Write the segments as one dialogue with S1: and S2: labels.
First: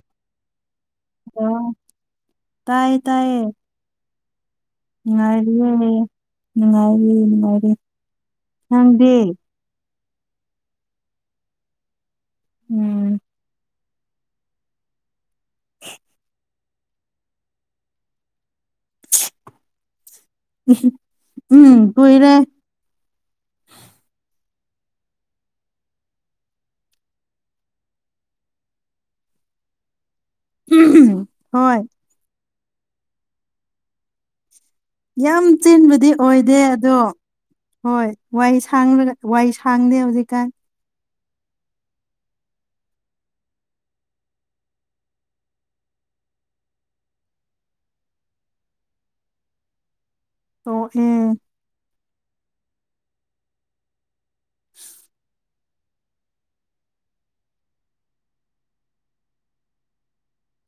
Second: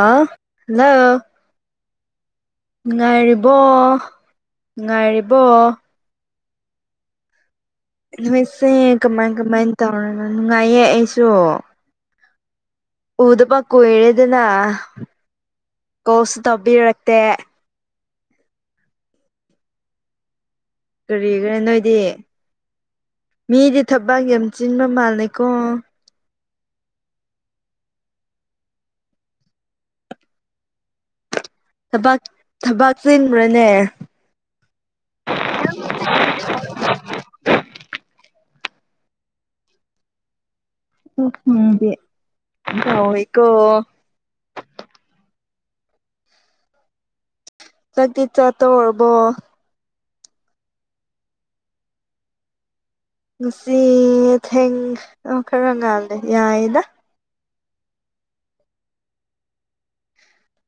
S1: ꯑꯥ ꯏ
S2: ꯑꯣ
S1: ꯅꯨꯡ ꯉꯥꯏꯔꯤꯕꯣ
S2: ꯅꯨꯡꯉꯥꯏꯔꯤꯦ ꯅꯨꯡꯉꯥꯏꯥꯏꯔꯤ ꯅꯨꯡꯉꯥꯏꯔꯤ
S1: ꯅꯨꯃꯤꯠꯁꯦ
S2: ꯅꯪꯗꯤ
S1: ꯀꯃꯥꯏ ꯀꯃꯥꯏ ꯇꯧꯔꯅꯣ ꯅꯨꯡꯉꯥꯏꯌꯦ ꯑꯩꯁꯨ
S2: ꯎꯝ
S1: ꯎꯗꯕ ꯀꯣꯏꯔꯦꯗꯅ ꯀꯣꯁꯨ ꯇꯧꯕꯤꯔꯛꯇꯦ ꯀꯔꯤ ꯀꯔ
S2: ꯎꯝ
S1: ꯅꯣꯏꯗꯤ
S2: ꯀꯨꯏꯔꯦ
S1: ꯃꯤꯗꯤ ꯊꯛꯄꯒꯤ ꯆꯤꯟꯕ ꯃꯥꯜꯅꯤꯀꯣ
S2: ꯍꯣꯏ
S1: ꯊꯕꯛ ꯊꯕꯛ ꯆꯤꯟꯕ꯭ꯔꯅꯦ
S2: ꯌꯥꯝ ꯆꯤꯟꯕꯗꯤ ꯑꯣꯏꯗꯦ ꯑꯗꯣ ꯍꯣꯏ ꯋꯥꯏ ꯁꯥꯡ ꯋꯥꯏ ꯁꯥꯡꯗꯦ ꯍꯧꯖꯤꯛꯀꯥꯟ
S1: ꯍꯝꯦꯀꯣ ꯅꯪꯗꯤ ꯆ ꯇ ꯍꯔꯕꯣ
S2: ꯇ ꯏ
S1: ꯉꯁꯤ ꯊꯦꯡ ꯈꯔ ꯅꯥꯜꯂꯦ ꯌꯥꯏꯗ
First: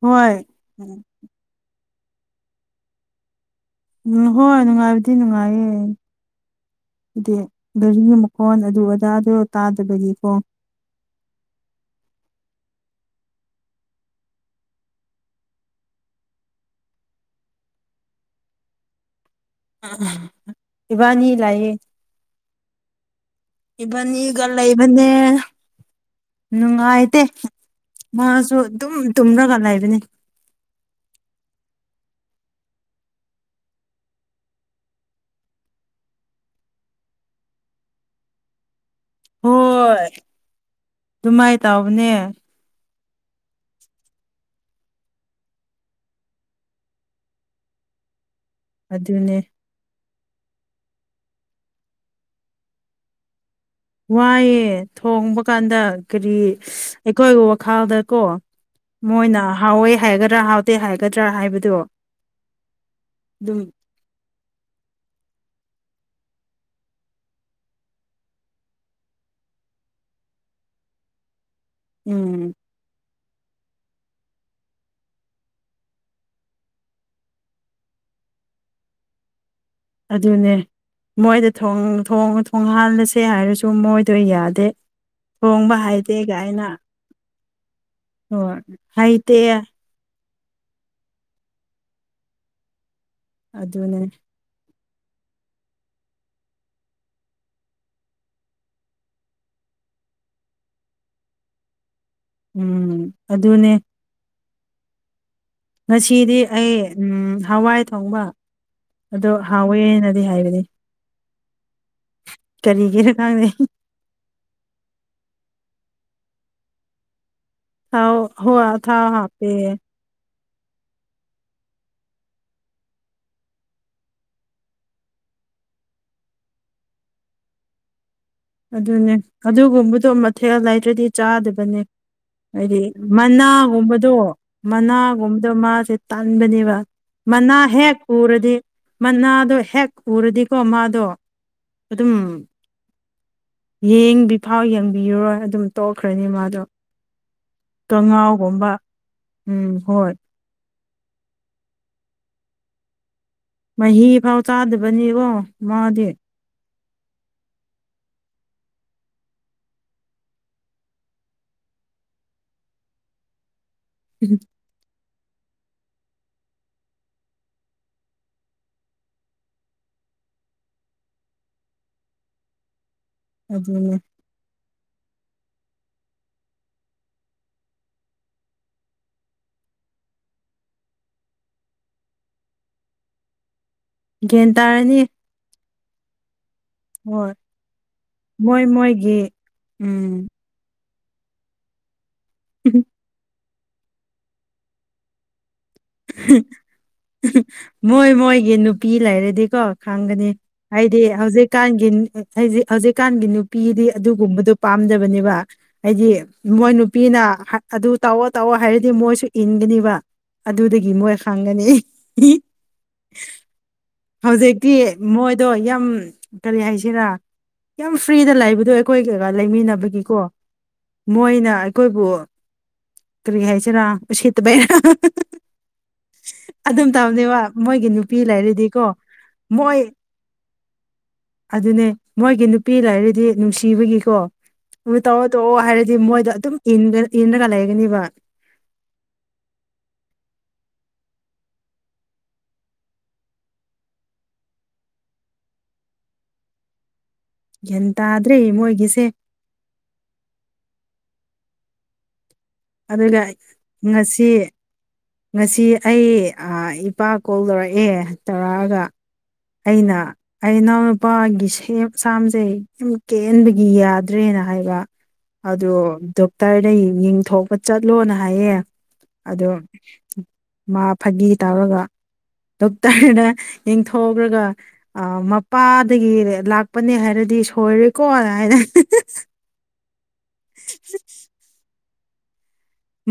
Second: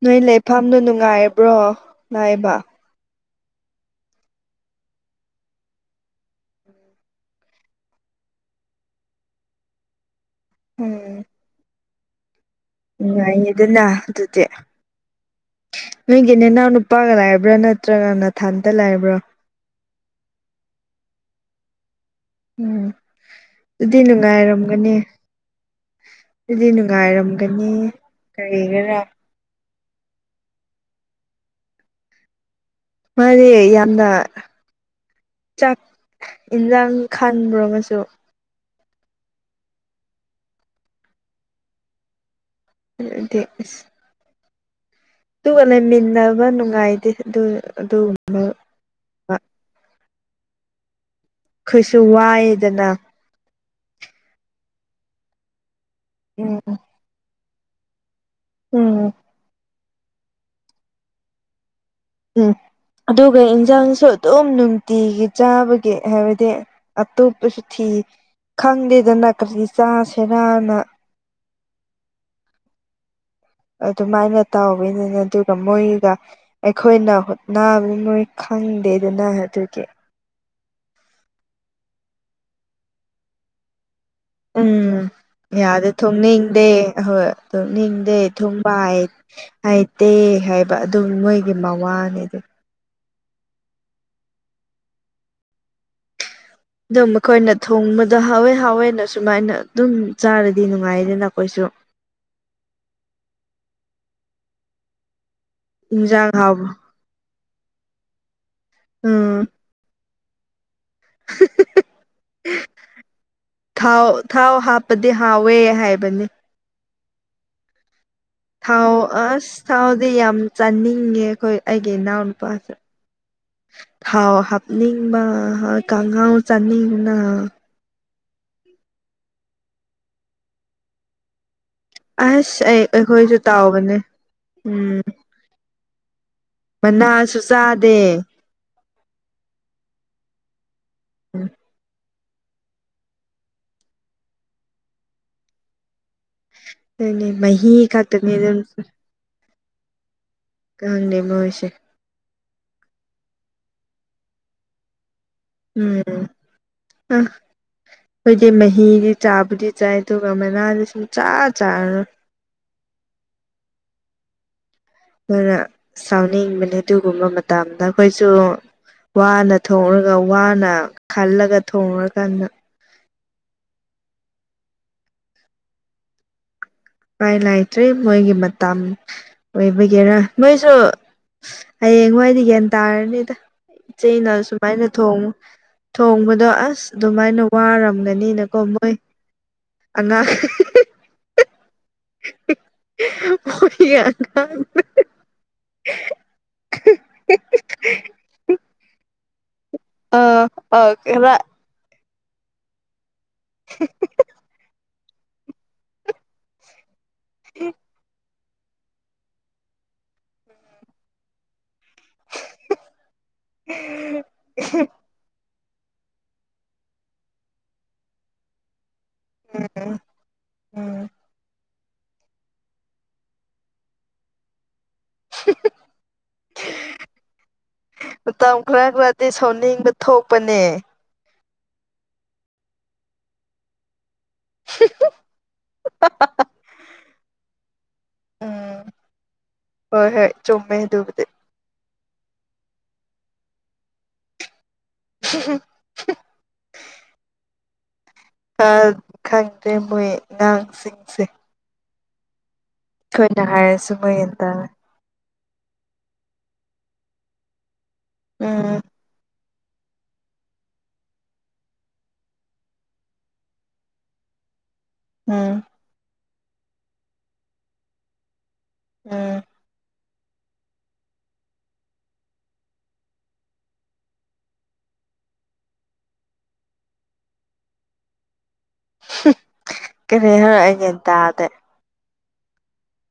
S1: ꯅꯣꯏ
S2: ꯍꯣꯏ
S1: ꯂꯩꯐꯝꯗꯨꯣ ꯅꯨꯡꯉꯥꯏꯕ꯭ꯔꯣ ꯂꯏꯕ
S2: ꯎꯝ ꯍꯣꯏ ꯅꯨꯡꯉꯥꯏꯕꯗꯤ ꯅꯨꯡꯉꯥꯏꯌꯦ ꯑꯗꯨ ꯒꯥꯔꯤ ꯃꯈꯣꯟ ꯑꯗꯨ ꯑꯖꯥꯗ ꯇꯥꯗꯕꯒꯤꯀꯣ
S1: ꯎꯝ ꯅꯨꯡꯉꯥꯏꯌꯦꯗꯅ ꯑꯗꯨꯗꯤ ꯅꯣꯏꯒꯤ ꯅꯅꯥꯎ ꯅꯨꯄꯥꯒ ꯂꯥꯏꯕ꯭ꯔꯥ ꯅꯠꯇ꯭ꯔꯒ ꯅꯊꯥꯟꯇ ꯂꯥꯏꯕ꯭ꯔꯥ
S2: ꯏꯕꯥꯅꯤ ꯂꯑꯌꯦ
S1: ꯎꯝ ꯑꯗꯨꯗꯤ
S2: ꯏꯕꯅꯤ ꯏꯒꯂ
S1: ꯅꯨꯡꯉꯥꯏꯔꯝꯒꯅꯤ
S2: ꯏꯕꯅꯦꯦ
S1: ꯑꯗꯨꯗꯤ
S2: ꯅꯨꯡꯉꯥꯏꯇꯦ
S1: ꯅꯨꯡꯉꯥꯏꯔꯝꯒꯅꯤ
S2: ꯃꯥꯁꯨ ꯑꯗꯨꯝ
S1: ꯀꯔꯤꯒꯤꯔꯥ
S2: ꯇꯨꯝꯔꯒ ꯂꯩꯕ ꯑꯗꯨꯅꯦ
S1: ꯃꯗꯤ ꯌꯦꯅ ꯆꯥꯛ ꯌꯦꯟꯁꯥꯡ ꯈꯥꯟꯕꯨꯔꯒꯁꯨ
S2: ꯍꯣꯏ ꯑꯗꯨꯃꯥꯏ ꯇꯥꯎꯕꯅꯦ
S1: ꯁ ꯑꯗꯨꯒ ꯂꯩꯃꯤꯟꯅꯕ ꯅꯨꯡꯉꯥꯏꯇꯦ ꯑꯗꯨ ꯑꯗꯨ
S2: ꯑꯗꯨꯗꯅꯦ
S1: ꯀꯣꯏꯁꯨ ꯋꯥꯏꯗꯅ
S2: ꯋꯥꯏꯌꯦꯦ ꯊꯣꯡꯕ ꯀꯥꯟꯗ ꯀꯔꯤ
S1: ꯎꯝ
S2: ꯑꯩꯈꯣꯏꯒꯤ ꯋꯥꯈꯜꯗ ꯀꯣ
S1: ꯎꯝ
S2: ꯃꯣꯏꯅ ꯍꯥꯎꯋꯦ ꯍꯥꯏꯒꯗ꯭ꯔꯥ ꯍꯥꯎꯇꯦ ꯍꯥꯏꯒꯗ꯭ꯔꯥ ꯍꯥꯏꯕꯗꯣ
S1: ꯎꯝ ꯑꯗꯨꯒ
S2: ꯑꯗꯨꯝ
S1: ꯏꯟꯖꯥꯡꯁꯨ ꯑꯗꯨꯝ ꯅꯨꯡꯇꯤꯒꯤ ꯆꯥꯕꯒꯤ ꯍꯥꯏꯗꯤ ꯑꯠꯇꯨ ꯊꯤ ꯈꯪꯗꯦꯗꯅ ꯀꯖꯤ ꯆꯁꯤꯦꯔꯥꯅ
S2: ꯎꯝ
S1: ꯑꯗꯨꯃꯥꯏꯅ ꯇꯧꯋꯅꯤꯅ ꯑꯗꯨꯒ ꯃꯣꯏꯒ ꯑꯩꯈꯣꯏꯅ ꯍꯣꯠꯅꯕ ꯃꯣꯏ ꯍꯪꯦ ꯑꯗꯨꯅ ꯑꯗꯨ
S2: ꯑꯗꯨꯅꯦ ꯃꯣꯏꯗ ꯊꯣꯡꯍꯥꯜꯂꯁꯦ ꯍꯥꯏꯔꯁꯨ ꯃꯣꯏ ꯑꯗꯨꯣꯏ ꯌꯥꯗꯦ
S1: ꯎꯝ
S2: ꯊꯣꯡꯕ
S1: ꯌꯥꯗꯦ
S2: ꯍꯩꯇꯦ ꯀꯥꯏꯅ
S1: ꯊꯣꯡꯅꯤꯡꯗꯦ ꯑꯍꯣꯏ ꯊꯣꯛꯣꯡꯅꯤꯡꯗꯦ
S2: ꯍꯣꯏ
S1: ꯊꯨꯝꯕ
S2: ꯍꯩꯇꯦ
S1: ꯍꯥꯏꯇꯦ ꯍꯥꯏꯕ ꯑꯗꯨ ꯃꯣꯏꯒꯤ ꯃꯋꯥꯅꯤꯗꯤ
S2: ꯑꯗꯨ ꯑꯗꯨꯅꯦ
S1: ꯑ ꯃꯈꯣꯏꯅ ꯊꯣꯡꯕꯗ ꯍꯥꯎꯋꯦ ꯍꯥꯎꯋꯦꯅ ꯁꯨꯃꯥꯏꯅ ꯑꯗꯨꯝ ꯆꯥꯔꯗꯤ ꯅꯨꯡꯉꯥꯏꯗꯅꯈꯣꯏꯁꯨ [unintelligible]
S2: ꯎꯝ ꯑꯗꯨꯅꯦ
S1: ꯏꯟꯖꯥꯡ
S2: ꯉꯁꯤꯗꯤ
S1: ꯍꯥꯎꯕ
S2: ꯑꯩ ꯍꯋꯥꯏ ꯊꯣꯡꯕ ꯑꯣ
S1: ꯎꯝ
S2: ꯍꯥꯎꯋꯦꯅ ꯍꯥꯏꯕꯗꯤ
S1: [unintelligible]
S2: ꯀꯔꯤꯒꯤꯔꯀꯥꯡꯦ
S1: ꯊꯥꯎ ꯊꯥꯎ ꯍꯥꯞꯄꯗꯤ ꯍꯥꯎꯋꯦ ꯍꯥꯏꯕꯅꯤ
S2: ꯊꯥꯎ ꯍꯣꯏ
S1: ꯊꯥꯎ ꯑꯁ
S2: ꯍꯥꯞꯄꯦ
S1: ꯊꯥꯎꯗꯤ ꯌꯥꯝ ꯆꯥꯅꯤꯡꯉꯦ ꯑꯩꯈꯣꯏ ꯑꯩꯒꯤ ꯏꯅꯥꯎꯅꯨꯄꯥꯁꯦ ꯊꯥꯎ ꯍꯥꯞꯅꯤꯡꯕ ꯀꯥꯡꯉꯥꯎ ꯆꯥꯅꯤꯡꯅ
S2: ꯑꯗꯨꯅꯦ ꯑꯗꯨꯒꯨꯝꯕꯗꯣ ꯃꯊꯦꯜ ꯂꯩꯇ꯭ꯔꯗꯤ ꯆꯥꯗꯕꯅꯦ
S1: ꯑꯁ
S2: ꯍꯥꯏꯗꯤ
S1: ꯑꯩ ꯑꯩꯈꯣꯏꯁꯨ ꯇꯥꯎꯕꯅꯦ
S2: ꯃꯅꯥꯒꯨꯝꯕꯗꯣ
S1: ꯎꯝ
S2: ꯃꯅꯥꯒꯨꯝꯕꯗꯣ ꯃꯥꯁꯦ ꯇꯟꯥꯟꯕꯅꯦꯕ
S1: ꯃꯅꯥꯁꯨ
S2: ꯃꯅꯥ ꯍꯦꯛ
S1: ꯆꯥꯗꯦ
S2: ꯎꯔꯗꯤ ꯃꯅꯥꯗꯣ ꯍꯦꯛ ꯎꯔꯗꯤꯀꯣ ꯃꯥ ꯑꯗꯣ ꯑꯗꯨꯝ ꯌꯦꯡꯕꯤ ꯐꯥꯎ ꯌꯦꯡꯕꯤꯔꯔꯣꯏ ꯑꯗꯨꯝ ꯇꯣꯛꯈ꯭ꯔꯅꯤ ꯃꯥꯗꯣ
S1: ꯑ ꯃꯍꯤ ꯈꯇꯅꯤ ꯑꯗꯨ
S2: ꯀꯉꯥꯎꯒꯨꯝꯕ ꯎꯝ ꯍꯣꯏ
S1: ꯀꯥꯟ ꯂꯩꯃꯣꯏꯁꯦ
S2: ꯃꯍꯤ ꯐꯥꯎ ꯆꯥꯗꯕꯅꯤꯀꯣ ꯃꯥꯗꯤ
S1: ꯎꯝ ꯑ [unintelligible] [inaudible] ꯑꯩꯣꯏꯗꯤ ꯃꯍꯤꯗꯤ ꯆꯥꯕꯨꯗꯤ ꯆꯥꯏ ꯑꯗꯨꯒ ꯃꯅꯥꯗꯤ ꯁꯨꯝ ꯆꯥ ꯆꯥꯔꯔꯣꯏ
S2: ꯎꯝ
S1: ꯑꯗꯨꯈꯣꯏꯅ ꯁꯥꯎꯅꯤꯡꯕꯅꯦ ꯑꯗꯨꯒꯨꯝꯕ ꯃꯇꯝꯗ ꯑꯩꯈꯣꯏꯁꯨ ꯋꯥꯅ ꯊꯣꯡꯉꯒ ꯋꯥꯅ ꯈꯜꯂꯒ ꯊꯣꯡꯉꯨꯔꯀꯥꯟꯗ
S2: ꯑꯗꯨ
S1: ꯏꯄꯥꯏ ꯂꯥꯏꯇ꯭ꯔꯦ ꯃꯣꯏꯒꯤ ꯃꯇꯝ ꯑꯣꯏꯕꯒꯦꯔꯥ ꯅꯣꯏꯁꯨ ꯍꯌꯦꯡꯋꯥꯏꯗꯤ ꯒ꯭ꯌꯥꯟ ꯇꯥꯔꯅꯤꯗ ꯏꯆꯦꯩꯅ
S2: ꯒ꯭ꯌꯥꯟ
S1: ꯁꯨꯃꯥꯏꯅ
S2: ꯇꯥꯔꯅꯤ
S1: ꯊꯣꯡ ꯊꯣꯡꯕꯗꯣ ꯑꯁ ꯑꯁ
S2: ꯍꯣꯏ
S1: ꯑꯗꯨꯃꯥꯏꯅ ꯋꯥꯔꯝꯒꯅꯤꯅꯀꯣ ꯃꯣꯏ
S2: ꯎꯝ
S1: ꯑꯉꯥꯡ ꯍ ꯌꯥ
S2: ꯃꯣꯏ ꯃꯣꯏꯒꯤ ꯅꯨꯄꯤ ꯂꯩꯔꯗꯤꯀꯣ
S1: ꯑ
S2: ꯈꯪꯒꯅꯤ
S1: ꯑ
S2: ꯍꯥꯏꯗꯤ
S1: ꯈꯔ
S2: ꯍꯧꯖꯤꯛꯀꯥꯟꯒꯤ ꯍꯧꯖꯤꯛ ꯍꯧꯖꯤꯀꯥꯟꯒꯤ ꯅꯨꯄꯤꯗꯤ ꯑꯗꯨꯒꯨꯝꯕꯗꯣ ꯄꯥꯝꯖꯕꯅꯦꯕ ꯍꯥꯏꯗꯤ ꯃꯣꯏ ꯅꯨꯄꯤꯅ ꯑꯗꯨ ꯇꯧꯑꯣ ꯇꯧꯑꯣ ꯍꯥꯏꯔꯗꯤ ꯃꯣꯏꯁꯨ ꯏꯟꯒꯅꯤꯕ ꯑꯗꯨꯗꯒꯤ ꯃꯣꯏ ꯈꯪꯒꯅꯤ ꯍꯧꯖꯤꯛꯇꯤ ꯃꯣꯏ ꯑꯗꯣ ꯌꯥꯝ ꯀꯔꯤ ꯍꯥꯏꯁꯤꯔꯥ ꯌꯥꯝ ꯐ꯭ꯔꯤꯗ ꯂꯩꯕꯗꯣ ꯑꯩꯈꯣꯏ ꯀꯩꯀꯥ ꯂꯩꯃꯤꯟꯅꯕꯒꯤꯀꯣ ꯃꯣꯏꯅ ꯑꯩꯈꯣꯏꯕꯨ ꯀꯔꯤ ꯍꯥꯏꯁꯤꯔꯥ ꯎꯁꯤꯠꯇꯕꯩꯔꯥ
S1: [unintelligible] [inaudible]
S2: ꯑꯗꯨꯝ ꯇꯕꯅꯦꯕ ꯃꯣꯏꯒꯤ ꯅꯨꯄꯤ
S1: ꯃꯇꯝ
S2: ꯂꯩꯔꯗꯤꯀꯣ
S1: ꯈꯔ ꯈꯔꯗꯤ
S2: ꯃꯣꯏ
S1: ꯁꯥꯎꯅꯤꯡꯕ ꯊꯣꯛꯄꯅꯦ
S2: ꯑꯗꯨꯅꯦ ꯃꯣꯏꯒꯤ ꯅꯨꯄꯤ ꯂꯥꯏꯔꯗꯤ ꯅꯨꯡꯁꯤꯕꯒꯤꯀꯣ ꯑꯗꯨ ꯇꯧꯑꯣ ꯇꯧꯑꯣ ꯍꯥꯏꯔꯗꯤ ꯃꯣꯏꯗ ꯑꯗꯨꯝ ꯏꯟꯔꯒ ꯂꯩꯒꯅꯦꯕ
S1: ꯍꯣꯏ ꯆꯃꯦ ꯑꯗꯨꯕꯗ [unintelligible] [inaudible]
S2: ꯌꯦꯟ
S1: ꯈꯪꯗꯦ ꯃꯣꯏ ꯑꯉꯥꯡꯁꯤꯡꯁꯦ
S2: ꯑꯗꯨꯒ
S1: ꯑꯩꯈꯣꯏꯅ ꯍꯥꯏꯔꯁꯨ ꯃꯣꯏ
S2: ꯉꯁꯤ
S1: ꯒ꯭ꯌꯥꯟ ꯇꯥꯔꯦ
S2: ꯉꯁꯤ ꯑꯩ ꯏꯄꯥ ꯀꯣꯜ ꯇꯧꯔꯛꯑꯦ
S1: ꯎꯝ
S2: ꯇꯧꯔꯛꯑꯒ ꯑꯩꯅ ꯑꯩ ꯏꯅꯥꯎꯅꯄꯥꯒꯤ ꯁꯥꯝꯁꯦ ꯌꯥꯝ ꯀꯦꯟꯕꯒꯤ ꯌꯥꯗ꯭ꯔꯦꯅ ꯍꯥꯏꯕ
S1: ꯎꯝ
S2: ꯑꯣ ꯗꯣꯛꯇꯔꯅ ꯌꯦꯡꯊꯣꯛꯄ ꯆꯠꯂꯣꯅ ꯍꯥꯏꯌꯦ
S1: ꯎꯝ
S2: ꯑꯗꯣ ꯃꯥ ꯐꯥꯒꯤ ꯇꯧꯔꯒ ꯗꯣꯛꯇꯔꯅ ꯌꯦꯡꯊꯣꯛꯈ꯭ꯔꯒ ꯃꯄꯥꯗꯒꯤ ꯂꯥꯛꯄꯅꯦ ꯍꯥꯏꯔꯗꯤ ꯗꯤ ꯁꯣꯏꯔꯦꯀꯣ ꯑꯗꯨꯃꯥꯏꯅ
S1: ꯀꯔꯤ ꯍꯥꯏ ꯑꯩꯟ ꯇꯥꯗ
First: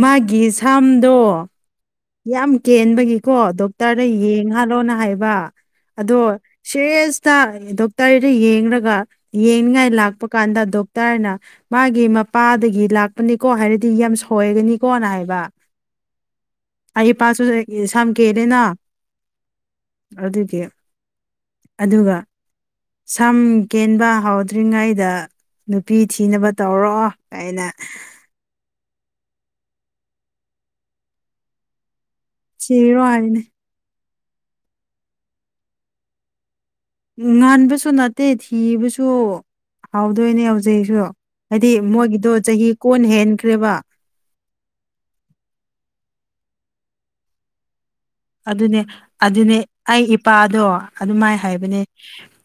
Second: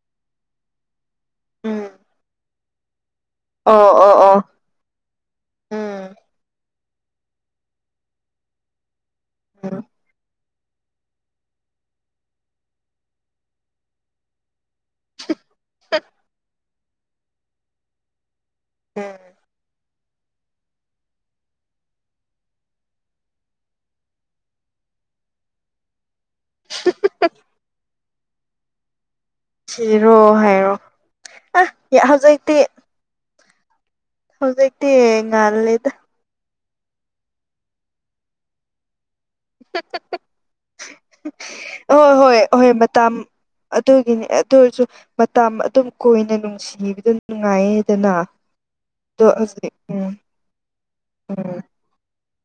S2: ꯃꯥꯒꯤ ꯊꯝ
S1: ꯎꯝ
S2: ꯌꯥꯝ ꯀꯦꯟꯕꯒꯤꯀꯣ
S1: ꯑꯣ
S2: ꯗꯣꯛꯇꯔꯗ
S1: ꯑꯣ ꯑꯣ
S2: ꯌꯦꯡ ꯍꯥꯥꯜꯂꯣꯅ ꯍꯥꯏꯕ
S1: ꯎꯝ
S2: ꯑꯗꯣ ꯁꯦꯁꯇ ꯗꯣꯛꯇꯔꯗ ꯌꯦꯡꯒ
S1: ꯎꯝ
S2: ꯌꯦꯡꯅꯤꯡꯉꯥꯏ ꯂꯥꯛꯄ ꯀꯥꯟꯗ ꯗꯣꯛꯇꯔꯅ ꯃꯥꯒꯤ ꯃꯄꯥꯗꯒꯤ ꯂꯥꯛꯄꯅꯤꯀꯣ ꯍꯥꯏꯔꯗꯤ ꯌꯥꯝ ꯁꯣꯏꯒꯅꯤꯀꯣꯅ ꯍꯥꯏꯕ
S1: ꯍ [unintelligible] [inaudible]
S2: ꯑꯩꯄꯥꯁꯨ ꯁꯝꯒꯦꯗꯅ
S1: ꯎꯝ
S2: ꯑꯗꯨꯗꯤ ꯑꯗꯨꯒ ꯁꯝ ꯀꯦꯟꯕ ꯍꯧꯥꯎꯗ꯭ꯔꯤꯉꯩꯗ ꯅꯨꯄꯤ ꯊꯤꯅꯕ ꯇꯧꯔꯑꯣ ꯑꯩꯅ
S1: ꯁꯤꯔꯣ ꯍꯥꯏꯔꯣ ꯑ ꯍꯧꯖꯤꯛꯇꯤ
S2: ꯆꯦꯔꯣꯅꯦ
S1: ꯍꯧꯖꯤꯛꯇꯤ ꯉꯥꯟ ꯂꯩꯗ
S2: ꯎ ꯉꯟꯥꯟꯕꯁꯨ ꯅꯠꯇꯦ ꯊꯤꯕꯁꯨ ꯍꯥꯎꯗꯣꯏꯅꯦ ꯍꯧꯖꯛꯁꯨ ꯍꯥꯏꯗꯤ
S1: ꯍꯣꯏ
S2: ꯃꯣꯏꯒꯤꯗꯣ
S1: ꯍꯣꯏ
S2: ꯆꯍꯤ
S1: ꯍꯣꯏ
S2: ꯀꯣꯟ
S1: ꯃꯇꯝ
S2: ꯍꯦꯟꯈ꯭ꯔꯦꯕ
S1: ꯑꯗꯨꯒꯤꯅꯤ ꯑꯗꯨ ꯑꯣꯏꯔꯁꯨ ꯃꯇꯝ ꯑꯗꯨꯝ ꯀꯣꯏꯅ ꯅꯨꯡꯁꯤꯕꯗ ꯅꯨꯡꯉꯥꯏꯌꯦ
S2: ꯑꯗꯨꯅꯦ ꯑꯗꯨꯅꯦ ꯑꯩ
S1: ꯎꯝ
S2: ꯏꯄꯥꯗꯣ ꯑꯗꯨꯃꯥꯏꯅ
S1: ꯎꯝ
S2: ꯍꯥꯏꯕꯅꯦ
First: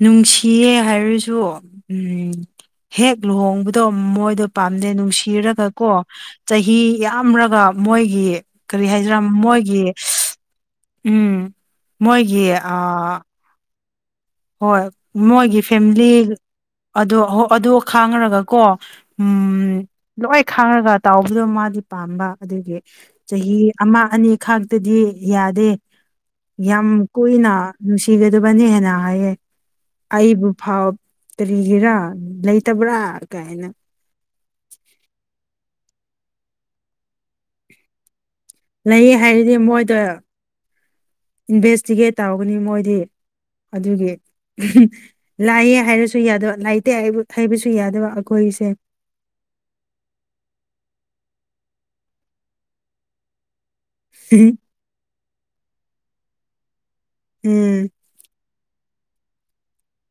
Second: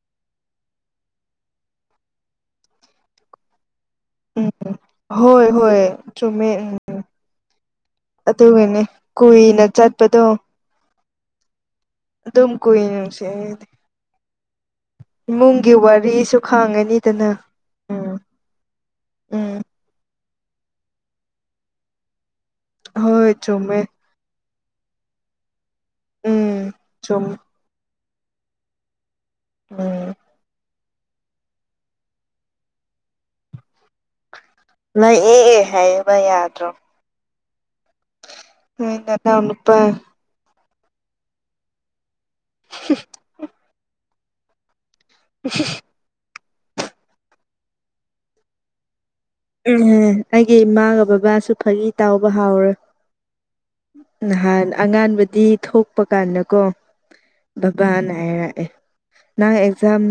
S2: ꯅꯨꯡꯁꯤꯌꯦ ꯍꯥꯏꯔꯁꯨ ꯎ ꯍꯦꯛ ꯂꯨꯍꯣꯡꯕ ꯑꯗꯨꯣ ꯃꯣꯏꯗꯣ
S1: ꯎꯝ
S2: ꯄꯥꯝꯗꯦ
S1: ꯍꯣꯏ
S2: ꯅꯨꯡꯁꯤꯔꯒ
S1: ꯍꯣꯏ
S2: ꯀꯣ
S1: ꯆꯨꯝꯃꯦ
S2: ꯆꯍꯤ
S1: ꯎꯝ
S2: ꯌꯥꯝꯔꯒ ꯃꯣꯏꯒꯤ
S1: ꯑꯗꯨꯒꯅꯦ
S2: ꯀꯔꯤ ꯍꯥꯏꯗꯔꯥ
S1: ꯀꯨꯏꯅ
S2: ꯃꯣꯏꯒꯤ
S1: ꯆꯠꯄꯗꯣ
S2: ꯎꯝ ꯃꯣꯏꯒꯤ
S1: ꯑꯗꯨꯝ
S2: ꯑ
S1: ꯀꯨꯏꯅ ꯅꯨꯡꯁꯤꯔꯗꯤ
S2: ꯍꯣꯏ ꯃꯣꯏꯒꯤ
S1: ꯏꯃꯨꯡꯒꯤ
S2: ꯐꯦꯃꯤꯂꯤ
S1: ꯋꯥꯔꯤꯁꯨ
S2: ꯑꯗꯣ
S1: ꯈꯪꯉꯅꯤꯗꯅ
S2: ꯍꯣꯏ ꯑꯗꯣ
S1: ꯎꯝ
S2: ꯈꯥꯡꯈ꯭ꯔꯒ ꯀꯣ ꯎꯝ ꯂꯣꯏ ꯈꯥꯡꯉꯒ ꯇꯥꯎꯕꯗꯣ ꯃꯥꯗꯤ ꯄꯥꯝꯕ ꯑꯗꯨꯒꯤ
S1: ꯍꯣꯏ
S2: ꯆꯍꯤ
S1: ꯆꯨꯝꯃꯦ
S2: ꯑꯃ ꯑꯅꯤ ꯈꯥꯛꯇꯗꯤ ꯌꯥꯗꯦ
S1: ꯎꯝ
S2: ꯌꯥꯝ
S1: ꯆꯨꯝ
S2: ꯀꯨꯏꯅ ꯅꯨꯡꯁꯤꯒꯗꯕꯅꯤ ꯍꯦꯟꯅ ꯍꯥꯏꯌꯦꯦ
S1: ꯎꯝ
S2: ꯑꯩꯕꯨ ꯐꯥꯎ ꯀꯔꯤꯒꯤꯦꯔꯥ ꯂꯩꯇꯕ꯭ꯔꯥ ꯀꯥꯏꯅ
S1: ꯅ ꯑꯦ ꯍꯥꯏꯕ ꯌꯥꯗ꯭ꯔꯣ ꯅꯣꯏ
S2: ꯂꯩ
S1: ꯅꯅꯥꯎ
S2: ꯍꯥꯏꯔꯗꯤ
S1: ꯅꯨꯄꯥ
S2: ꯃꯣꯏꯗ ꯏꯟꯚꯦꯁꯇꯤꯒꯦꯠ ꯇꯧꯒꯅꯤ ꯃꯣꯏꯗꯤ ꯑꯗꯨꯒꯤ ꯂꯥꯛꯑꯦ ꯍꯥꯏꯔꯁꯨ ꯌꯥꯗꯣ ꯂꯩꯇꯦ ꯍꯥꯏꯩꯕꯁꯨ ꯌꯥꯗꯕ ꯑꯩꯈꯣꯏꯁꯦ
S1: ꯎꯝ ꯎꯝ ꯑꯩꯒꯤ ꯏꯃꯥꯒ ꯕꯕꯥꯁꯨ ꯐꯥꯒꯤ ꯇꯥꯎꯕ ꯍꯥꯎꯔꯦ ꯅꯍꯥꯟ ꯑꯉꯥꯟꯕꯗꯤ ꯊꯣꯛꯄ ꯀꯥꯟꯗꯀꯣ
S2: ꯎꯝ
S1: ꯕꯥꯅꯦ ꯅꯪ ꯑꯦꯛꯖꯥꯝ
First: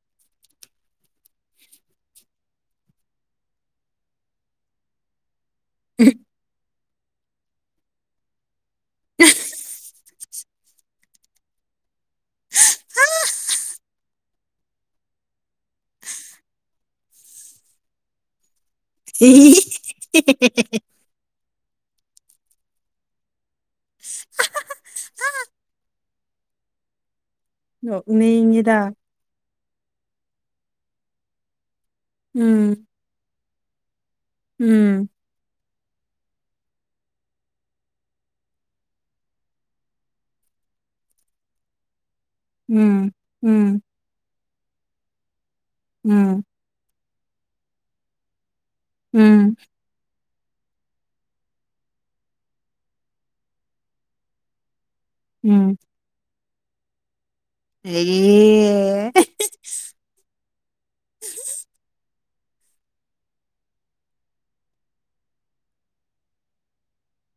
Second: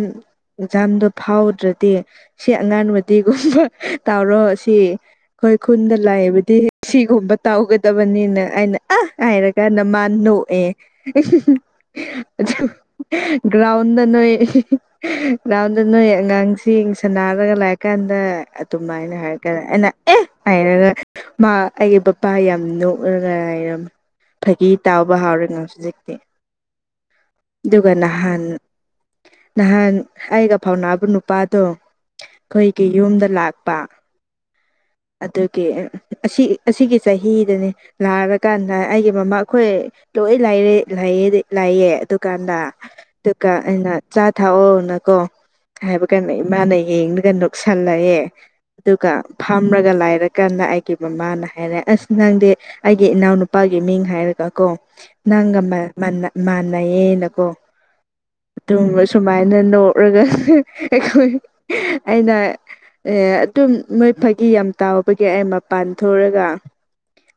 S1: ꯑꯦꯛꯖꯥꯝꯗꯣ ꯐꯥꯎꯗ꯭ꯔꯗꯤ ꯁꯤ ꯑꯉꯥꯡꯕꯗꯤꯒꯨꯝꯕ ꯇꯥꯎꯔꯣ ꯁꯤ ꯑꯩꯈꯣꯏ ꯈꯨꯟꯗ ꯂꯥꯛꯏꯕꯗꯤ ꯁꯤꯒꯨꯝꯕ ꯇꯧꯒꯗꯕꯅꯤꯅ ꯑꯩꯅ ꯑ ꯍꯥꯏꯔ ꯀꯥꯟꯗ ꯃꯥ ꯅꯣꯛꯑꯦ ꯭ꯔꯥꯎꯟꯗ ꯅꯣꯏ ꯅꯣꯟꯗ ꯅꯣꯏ ꯑꯉꯥꯡꯁꯤ ꯁꯅꯥꯔꯒ ꯂꯥꯛꯀꯥꯟꯗ ꯑꯗꯨꯃꯥꯏꯅ ꯍꯥꯏꯔꯒꯥꯟꯗ ꯑꯩꯅ ꯑꯦ ꯍꯥꯏꯔꯒ ꯃꯥ ꯑꯩꯒꯤ ꯕꯄꯥ ꯌꯥꯝ ꯅꯣꯛꯂꯒꯥꯏꯔꯝꯃꯦ ꯐꯥꯒꯤ ꯇꯥꯎꯕ ꯍꯥꯎꯔꯦ ꯉꯥ ꯍꯧꯖꯤꯛꯇꯤ ꯑꯗꯨꯒꯗꯨ ꯅꯍꯥꯟ
S2: ꯅꯣꯛꯅꯤꯡꯉꯤꯗ
S1: ꯅꯍꯥꯟ ꯑꯩꯒ ꯐꯥꯎꯅꯕ ꯅꯨꯄꯥꯗꯣ ꯑꯩꯈꯣꯏꯒꯤ
S2: ꯎꯝ
S1: ꯌꯨꯝꯗ ꯂꯥꯛꯄ
S2: ꯎꯝ
S1: ꯑꯗꯨꯒꯤ ꯑꯁꯤ ꯑꯁꯤꯒꯤ ꯆꯍꯤꯗꯅꯤ ꯂꯥꯛꯔꯀꯥꯟꯗ ꯑꯩꯒꯤ ꯃꯃꯥ ꯑꯩꯈꯣꯏ ꯂꯣꯏ ꯂꯥꯏ ꯂꯩꯔꯦ ꯂꯩꯑ ꯂꯥꯏꯑ ꯗꯨꯀꯥꯟꯗ
S2: ꯎꯝ
S1: ꯑꯗꯨꯒꯀ
S2: ꯎꯝ
S1: ꯑꯩꯅ ꯆꯥ ꯊꯥꯛꯑꯣꯅꯀꯣ ꯍꯥꯏꯕ ꯀꯥꯟꯗ
S2: ꯎꯝ
S1: ꯏꯃꯥꯅ ꯌꯦꯡꯂꯒ ꯅꯣꯛꯁꯜꯂꯑꯦ ꯑꯗꯨꯒ
S2: ꯎꯝ
S1: ꯐꯝꯔꯒ ꯂꯥꯏꯔꯒ ꯀꯗ ꯑꯩꯒꯤ ꯃꯃꯥꯅ ꯍꯥꯏꯔꯦ ꯑꯁ ꯅꯪꯗꯤ ꯑꯩꯒꯤ ꯏꯅꯥꯎꯅꯨꯄꯥꯒꯤ ꯃꯤꯡ ꯍꯥꯏꯔꯒ ꯀꯣ ꯅꯪꯃ ꯃꯅꯥ ꯃꯥꯅ ꯌꯦꯅ
S2: ꯑꯩ
S1: ꯑꯗꯨꯒꯨꯝꯕ ꯁꯨꯃꯥꯏꯅ ꯅꯣꯛꯔꯒ ꯑꯩꯅ ꯑꯦ ꯑꯗꯨꯝ ꯅꯣꯏ ꯐꯥꯒꯤ ꯌꯥꯝ ꯇꯥꯎꯕꯒꯤ ꯑꯩ ꯃꯄꯥꯟ ꯊꯣꯛꯑꯒ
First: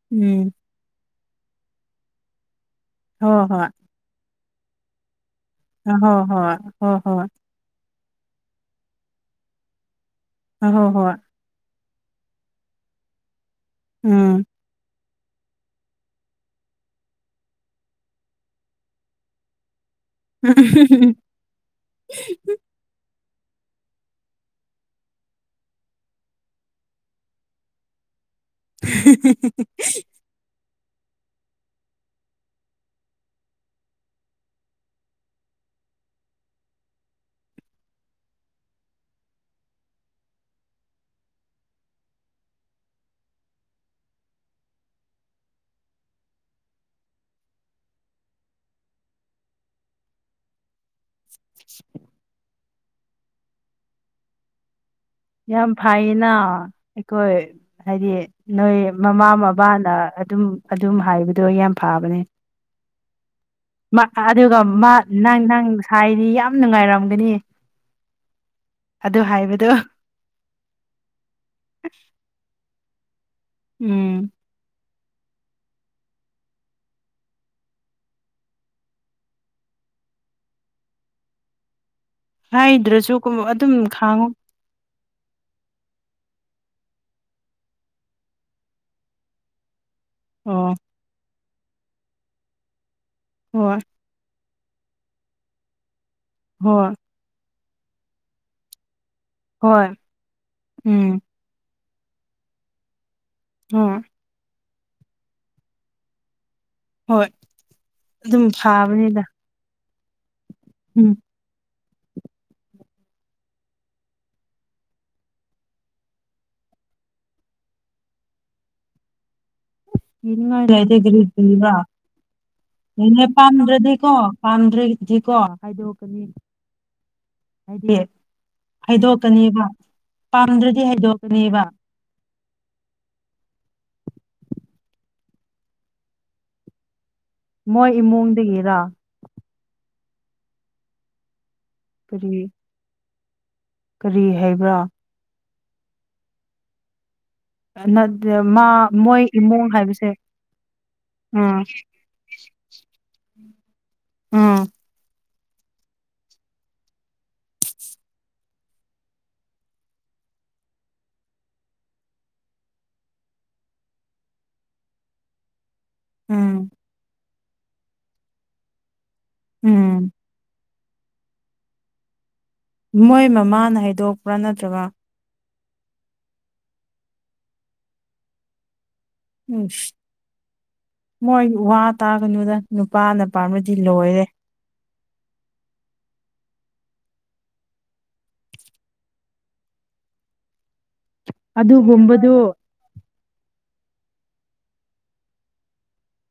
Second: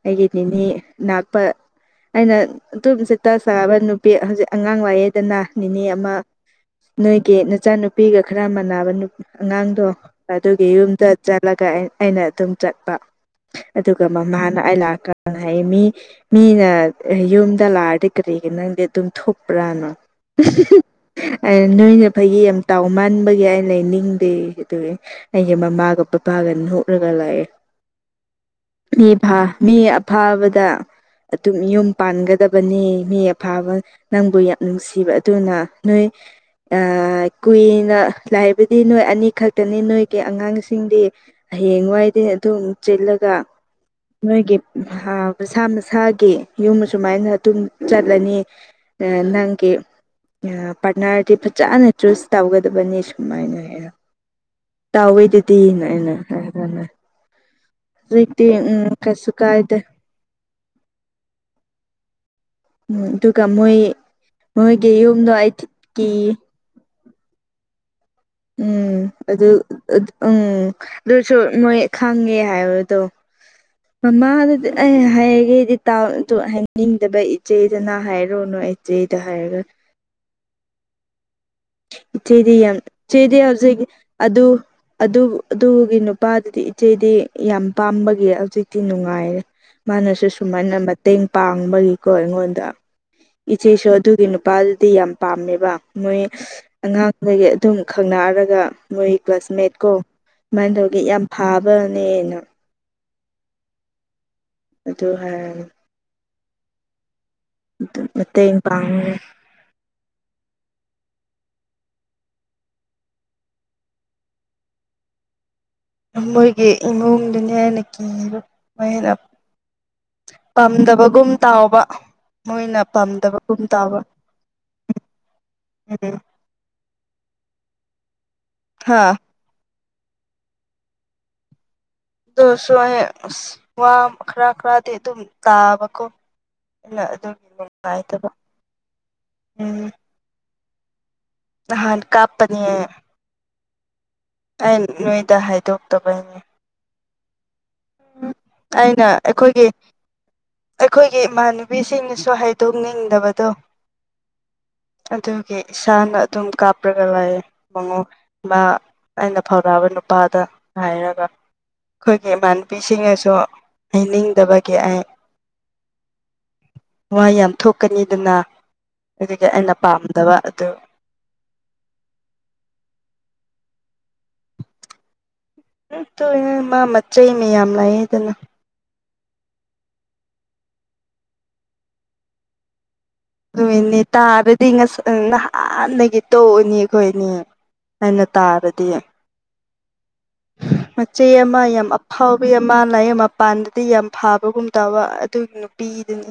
S1: ꯑꯩꯒꯤ
S2: ꯎꯝ
S1: ꯅꯤꯅꯤ ꯅꯥꯛꯄ ꯑꯩꯅ ꯑꯗꯨꯨꯝ ꯆꯤꯠꯇ
S2: ꯍꯣꯏ ꯍꯣꯏ
S1: ꯁꯥꯕ ꯅꯨꯄꯤ ꯍꯧꯖꯤꯛ ꯑꯉꯥꯡ ꯋꯥꯏꯌꯦꯗꯅ ꯅꯤꯅꯦ
S2: ꯍꯣꯏ
S1: ꯑꯃ
S2: ꯍꯣꯏ ꯍꯣꯏ
S1: ꯅꯣꯏꯒꯤ ꯅꯆꯥꯅꯨꯄꯤ ꯅꯨꯄꯤꯒ ꯈꯔ ꯃꯥꯟꯅꯕ ꯑꯉꯥꯡꯗꯣ ꯑꯗꯨ ꯑꯗꯨꯒꯤ
S2: ꯍꯣꯏ ꯍꯣꯏ
S1: ꯌꯨꯝꯗ
S2: ꯍꯣꯏ
S1: ꯂꯒ ꯑꯩꯅ ꯑꯗꯨꯝ ꯆꯠꯄ ꯑꯗꯨꯒ
S2: ꯎꯝ
S1: ꯃꯃꯥꯅ ꯑꯩ ꯂꯥꯛ ꯍꯥꯏ ꯃꯤ ꯃꯤꯅ ꯌꯨꯝꯗ ꯂꯥꯛꯑꯗꯤ ꯀꯔꯤꯒꯤ ꯅꯪꯗꯤ ꯑꯗꯨꯝ ꯊꯣꯛꯄ꯭ꯔꯥꯅꯣ ꯅꯣꯏꯅ ꯐꯩꯒꯤ ꯌꯥꯝ ꯇꯥꯎ ꯃꯥꯟꯕꯒꯤ ꯌꯥ ꯂꯩꯅꯤꯡꯗꯦ ꯑꯗꯨ ꯑꯩꯒꯤ ꯃꯃꯥꯒ ꯄꯄꯥꯒ ꯅꯂꯒ ꯂꯥꯛꯑꯦ ꯃꯤꯥ ꯃꯤ ꯑꯐꯥꯕꯗ ꯑꯗꯨꯝ ꯌꯨꯝ ꯄꯥꯟꯒꯗꯕꯅꯤ ꯃꯤ ꯑꯐꯥꯕ ꯅꯪꯕꯨ ꯌꯥꯝ ꯅꯨꯡꯁꯤꯕ ꯑꯗꯨꯅ ꯅꯣꯏ ꯀꯨꯏꯅ ꯂꯥꯛꯕꯗꯤ ꯅꯣꯏ ꯑꯅꯤ ꯈꯛꯇꯅꯤ ꯅꯣꯏꯒꯤ ꯑꯉꯥꯡ ꯁꯤꯡꯗꯤ ꯍꯌꯦꯋꯥꯏꯗ ꯑꯗꯨꯝ ꯆꯜꯂꯒ ꯅꯣꯏꯒꯤ ꯃꯁꯥ ꯃꯁꯥꯒꯤ ꯌꯨꯝ ꯁꯨꯃꯥꯏꯅ ꯑꯗꯨꯝ ꯆꯠꯂꯅꯤ ꯦ ꯄꯥꯔꯠꯅꯔꯗꯤ ꯐꯖꯅ ꯆꯨꯁ ꯇꯧꯒꯗꯕꯅꯤ ꯁꯨꯃꯥꯏꯅ ꯍꯥꯏꯅ ꯇꯧꯋ
S2: ꯌꯥꯝ ꯐꯩꯌꯦꯅ ꯑꯩꯈꯣꯏ ꯍꯥꯏꯗꯤ
S1: ꯍꯧꯖꯤꯛꯇꯤ
S2: ꯅꯣꯏ
S1: ꯎꯝ
S2: ꯃꯃꯥ
S1: ꯀꯩꯁꯨ ꯀꯥꯏꯗꯦ
S2: ꯃꯕꯥꯅ ꯑꯗꯨꯝ ꯑꯗꯨꯝ ꯍꯥꯏꯕꯗꯣ ꯌꯥꯝ ꯐꯕꯅꯦ
S1: ꯎꯝ ꯑꯗꯨꯒ ꯃꯣꯏ
S2: ꯑꯗꯨꯒ
S1: ꯃꯣꯏꯒꯤ
S2: ꯃꯥ
S1: ꯌꯨꯝꯗꯣ
S2: ꯅꯪ
S1: ꯑꯩ ꯀꯤ
S2: ꯅꯪꯁꯥꯏꯗꯤ ꯌꯥꯝ ꯅꯨꯡꯉꯥꯏꯔꯝꯒꯅꯤ
S1: ꯎꯝ ꯑꯗꯨ ꯎꯝ ꯑꯗꯨꯁꯨ ꯃꯣꯏ ꯈꯪꯉꯦ ꯍꯥꯏꯕꯗꯣ ꯃꯃ
S2: ꯎꯝ
S1: ꯑꯗꯤ ꯑꯩ ꯍꯥꯏꯔꯒꯦꯗꯤ ꯇꯥꯎ ꯍꯥꯏꯅꯤꯡꯗꯕ ꯏꯆꯦꯗꯅ ꯍꯥꯏꯔꯨꯅꯨ ꯑꯩ ꯏꯆꯦꯗ ꯍꯥꯏꯔꯒ ꯏꯆꯦꯗꯤ ꯌꯥꯝ ꯏ
S2: ꯍꯥꯏꯗ꯭ꯔꯁꯨ
S1: ꯆꯦꯗꯤ
S2: ꯀꯨꯝ- ꯑꯗꯨꯝ
S1: ꯍꯧꯖꯤꯛ
S2: ꯈꯥꯡꯉꯨ
S1: ꯑꯗꯨ ꯑꯗꯨ ꯑꯗꯨꯒꯤ ꯅꯨꯄꯥ ꯑꯗꯨꯗꯤ ꯏꯆꯦꯗꯤ ꯌꯥꯝ ꯄꯥꯝꯕꯒꯤ ꯍꯧꯖꯤꯛꯇꯤ ꯅꯨꯡꯉꯥꯏꯔꯦ ꯃꯥꯅꯁꯨ
S2: ꯑꯣ
S1: ꯁꯨꯃꯥꯏꯅ ꯃꯇꯦꯡ ꯄꯥꯡꯕꯒꯤꯀꯣ ꯑꯩꯉꯣꯟꯗ
S2: ꯍꯣꯏ
S1: ꯏꯆꯦꯁꯨ ꯑꯗꯨꯒꯤ ꯅꯨꯄꯥꯗꯨꯗꯤ ꯌꯥꯝ ꯄꯥꯝꯃꯦꯕ ꯃꯣꯏ
S2: ꯍꯣꯏ
S1: ꯑꯉꯥꯡꯗꯒꯤ ꯑꯗꯨꯝ ꯈꯪꯅꯔꯒ ꯃꯣꯏ ꯀ꯭ꯂꯥꯁꯃꯦꯠ
S2: ꯍꯣꯏ
S1: ꯀꯣ ꯁꯨꯃꯥꯏꯅ ꯇꯧꯒꯦ
S2: ꯎꯝ
S1: ꯌꯥꯝ ꯐꯥꯕꯅꯦꯅ
S2: ꯑꯝ
S1: ꯑꯗꯨ ꯍꯥꯏ
S2: ꯍꯣꯏ ꯑꯗꯨꯝ
S1: ꯃꯇꯦꯡ ꯄꯥꯡꯉꯦ
S2: ꯊꯥꯕꯅꯤꯗ ꯎꯝ
S1: ꯃꯣꯏꯒꯤ ꯏꯃꯨꯡꯗꯨꯅꯤ ꯍꯥꯏꯅ ꯀꯤꯅ ꯄꯥꯝꯗꯕꯒꯨꯝ ꯇꯥꯎꯕ ꯃꯣꯏꯅ
S2: ꯍꯅꯦ
S1: ꯄꯥꯝꯗꯕꯒꯨꯝ ꯇꯥꯕ
S2: ꯄꯥꯝꯗ꯭ꯔꯗꯤꯀꯣ ꯄꯥꯝꯗ꯭ꯔꯔꯤꯗꯤꯀꯣ
S1: ꯎꯝ
S2: ꯍꯥꯏꯗꯣꯛꯀꯅꯤ
S1: [unintelligible]
S2: ꯍꯥꯏꯗꯤ
S1: ꯍꯥ
S2: ꯍꯩꯗꯣꯛꯀꯅꯦꯕ ꯄꯥꯝꯗ꯭ꯔꯗꯤ ꯍꯥꯏꯩꯗꯣꯛꯀꯅꯦꯕ
S1: ꯑꯣꯁꯨꯍ ꯑ ꯋꯥ ꯈꯔ ꯈꯔꯗꯤ ꯑꯗꯨꯝ ꯇꯥꯕꯀꯣ ꯏꯂ
S2: ꯃꯣꯏ ꯏꯃꯨꯡꯗꯒꯤꯔ
S1: ꯑꯥꯟ
S2: ꯀꯔꯤ
S1: ꯀꯥꯞꯄꯅꯤ
S2: ꯀꯔꯤ ꯍꯥꯏꯕ꯭ꯔꯥ
S1: ꯑꯩ ꯅꯨꯏꯗ ꯍꯥꯏꯗꯣꯛ ꯇꯧꯕꯥꯏꯅꯦ
S2: ꯅꯠꯇ ꯃꯥ
S1: ꯑꯩꯅ
S2: ꯃꯣꯏ ꯏꯃꯨꯡ
S1: ꯑꯩꯈꯣꯏꯒꯤ
S2: ꯍꯥꯏꯕꯁꯦ
S1: ꯑꯩꯈꯣꯏꯒꯤ
S2: ꯎꯝ
S1: ꯏꯃꯥꯟꯅꯕꯤꯁꯤꯡꯅꯁꯨ ꯍꯥꯏꯗꯣꯛꯅꯤꯡꯗꯕꯗꯣ
S2: ꯎꯝ
S1: ꯑꯗꯨꯒꯤ ꯏꯁꯥꯅ ꯑꯗꯨꯝ ꯀꯥꯞꯄ꯭ꯔꯒ ꯂꯥꯛꯑ ꯃꯉꯣ ꯃꯥ ꯑꯩꯅ ꯐꯥꯎꯗꯥꯕ ꯅꯨꯄꯥꯗ ꯍꯥꯏꯔꯒ ꯑꯩꯈꯣꯏꯒꯤ ꯏꯃꯥꯟ ꯅꯨꯄꯤꯁꯤꯡꯅꯁꯨ ꯍꯥꯏꯩꯅꯤꯡꯗꯕꯒꯤ ꯑꯩ
S2: ꯑꯝ
S1: ꯋꯥ ꯌꯥꯝ ꯊꯣꯛꯀꯅꯤꯗꯨꯅ ꯑꯗꯨꯗꯒꯤ ꯑꯩꯅ
S2: ꯎꯝ
S1: ꯄꯥꯝꯗꯕ ꯑꯗꯨ
S2: ꯃꯣꯏ ꯃꯃꯥꯅ ꯍꯥꯏꯗꯣꯛꯄ꯭ꯔꯥ ꯅꯠꯇ꯭ꯔꯒ
S1: ꯇꯅ ꯃꯥ ꯃꯆꯩ ꯃ ꯌꯥꯝ ꯂꯥꯛꯑꯦꯗꯅ
S2: ꯎ ꯃꯣꯏ ꯋꯥ ꯇꯥꯒꯅꯨꯗ ꯅꯨꯄꯥꯅ
S1: ꯑꯗꯨ
S2: ꯄꯥꯝꯔꯗꯤ
S1: ꯏꯅꯤ
S2: ꯂꯣꯏꯔꯦ
S1: ꯇꯥꯔꯗꯤ ꯅꯍꯥꯟꯗꯒꯤ ꯇꯧꯅꯤ ꯑꯩꯈꯣꯏꯅꯦ ꯍꯥꯏꯅ ꯇꯥꯔꯗꯤ ꯃꯆꯩ ꯑꯃ ꯌꯥꯝ
S2: ꯑꯗꯨꯒꯨꯝꯕꯗꯨ
S1: ꯑꯐꯥꯎꯕꯤ ꯑꯃ ꯂꯥꯏꯌꯦꯡ ꯃꯄꯥꯟ ꯑꯗꯤ ꯌꯥꯝ ꯐꯥꯕꯒꯨꯝ ꯇꯕ ꯑꯗꯨꯒꯤ ꯅꯨꯄꯤꯗꯨꯅꯤ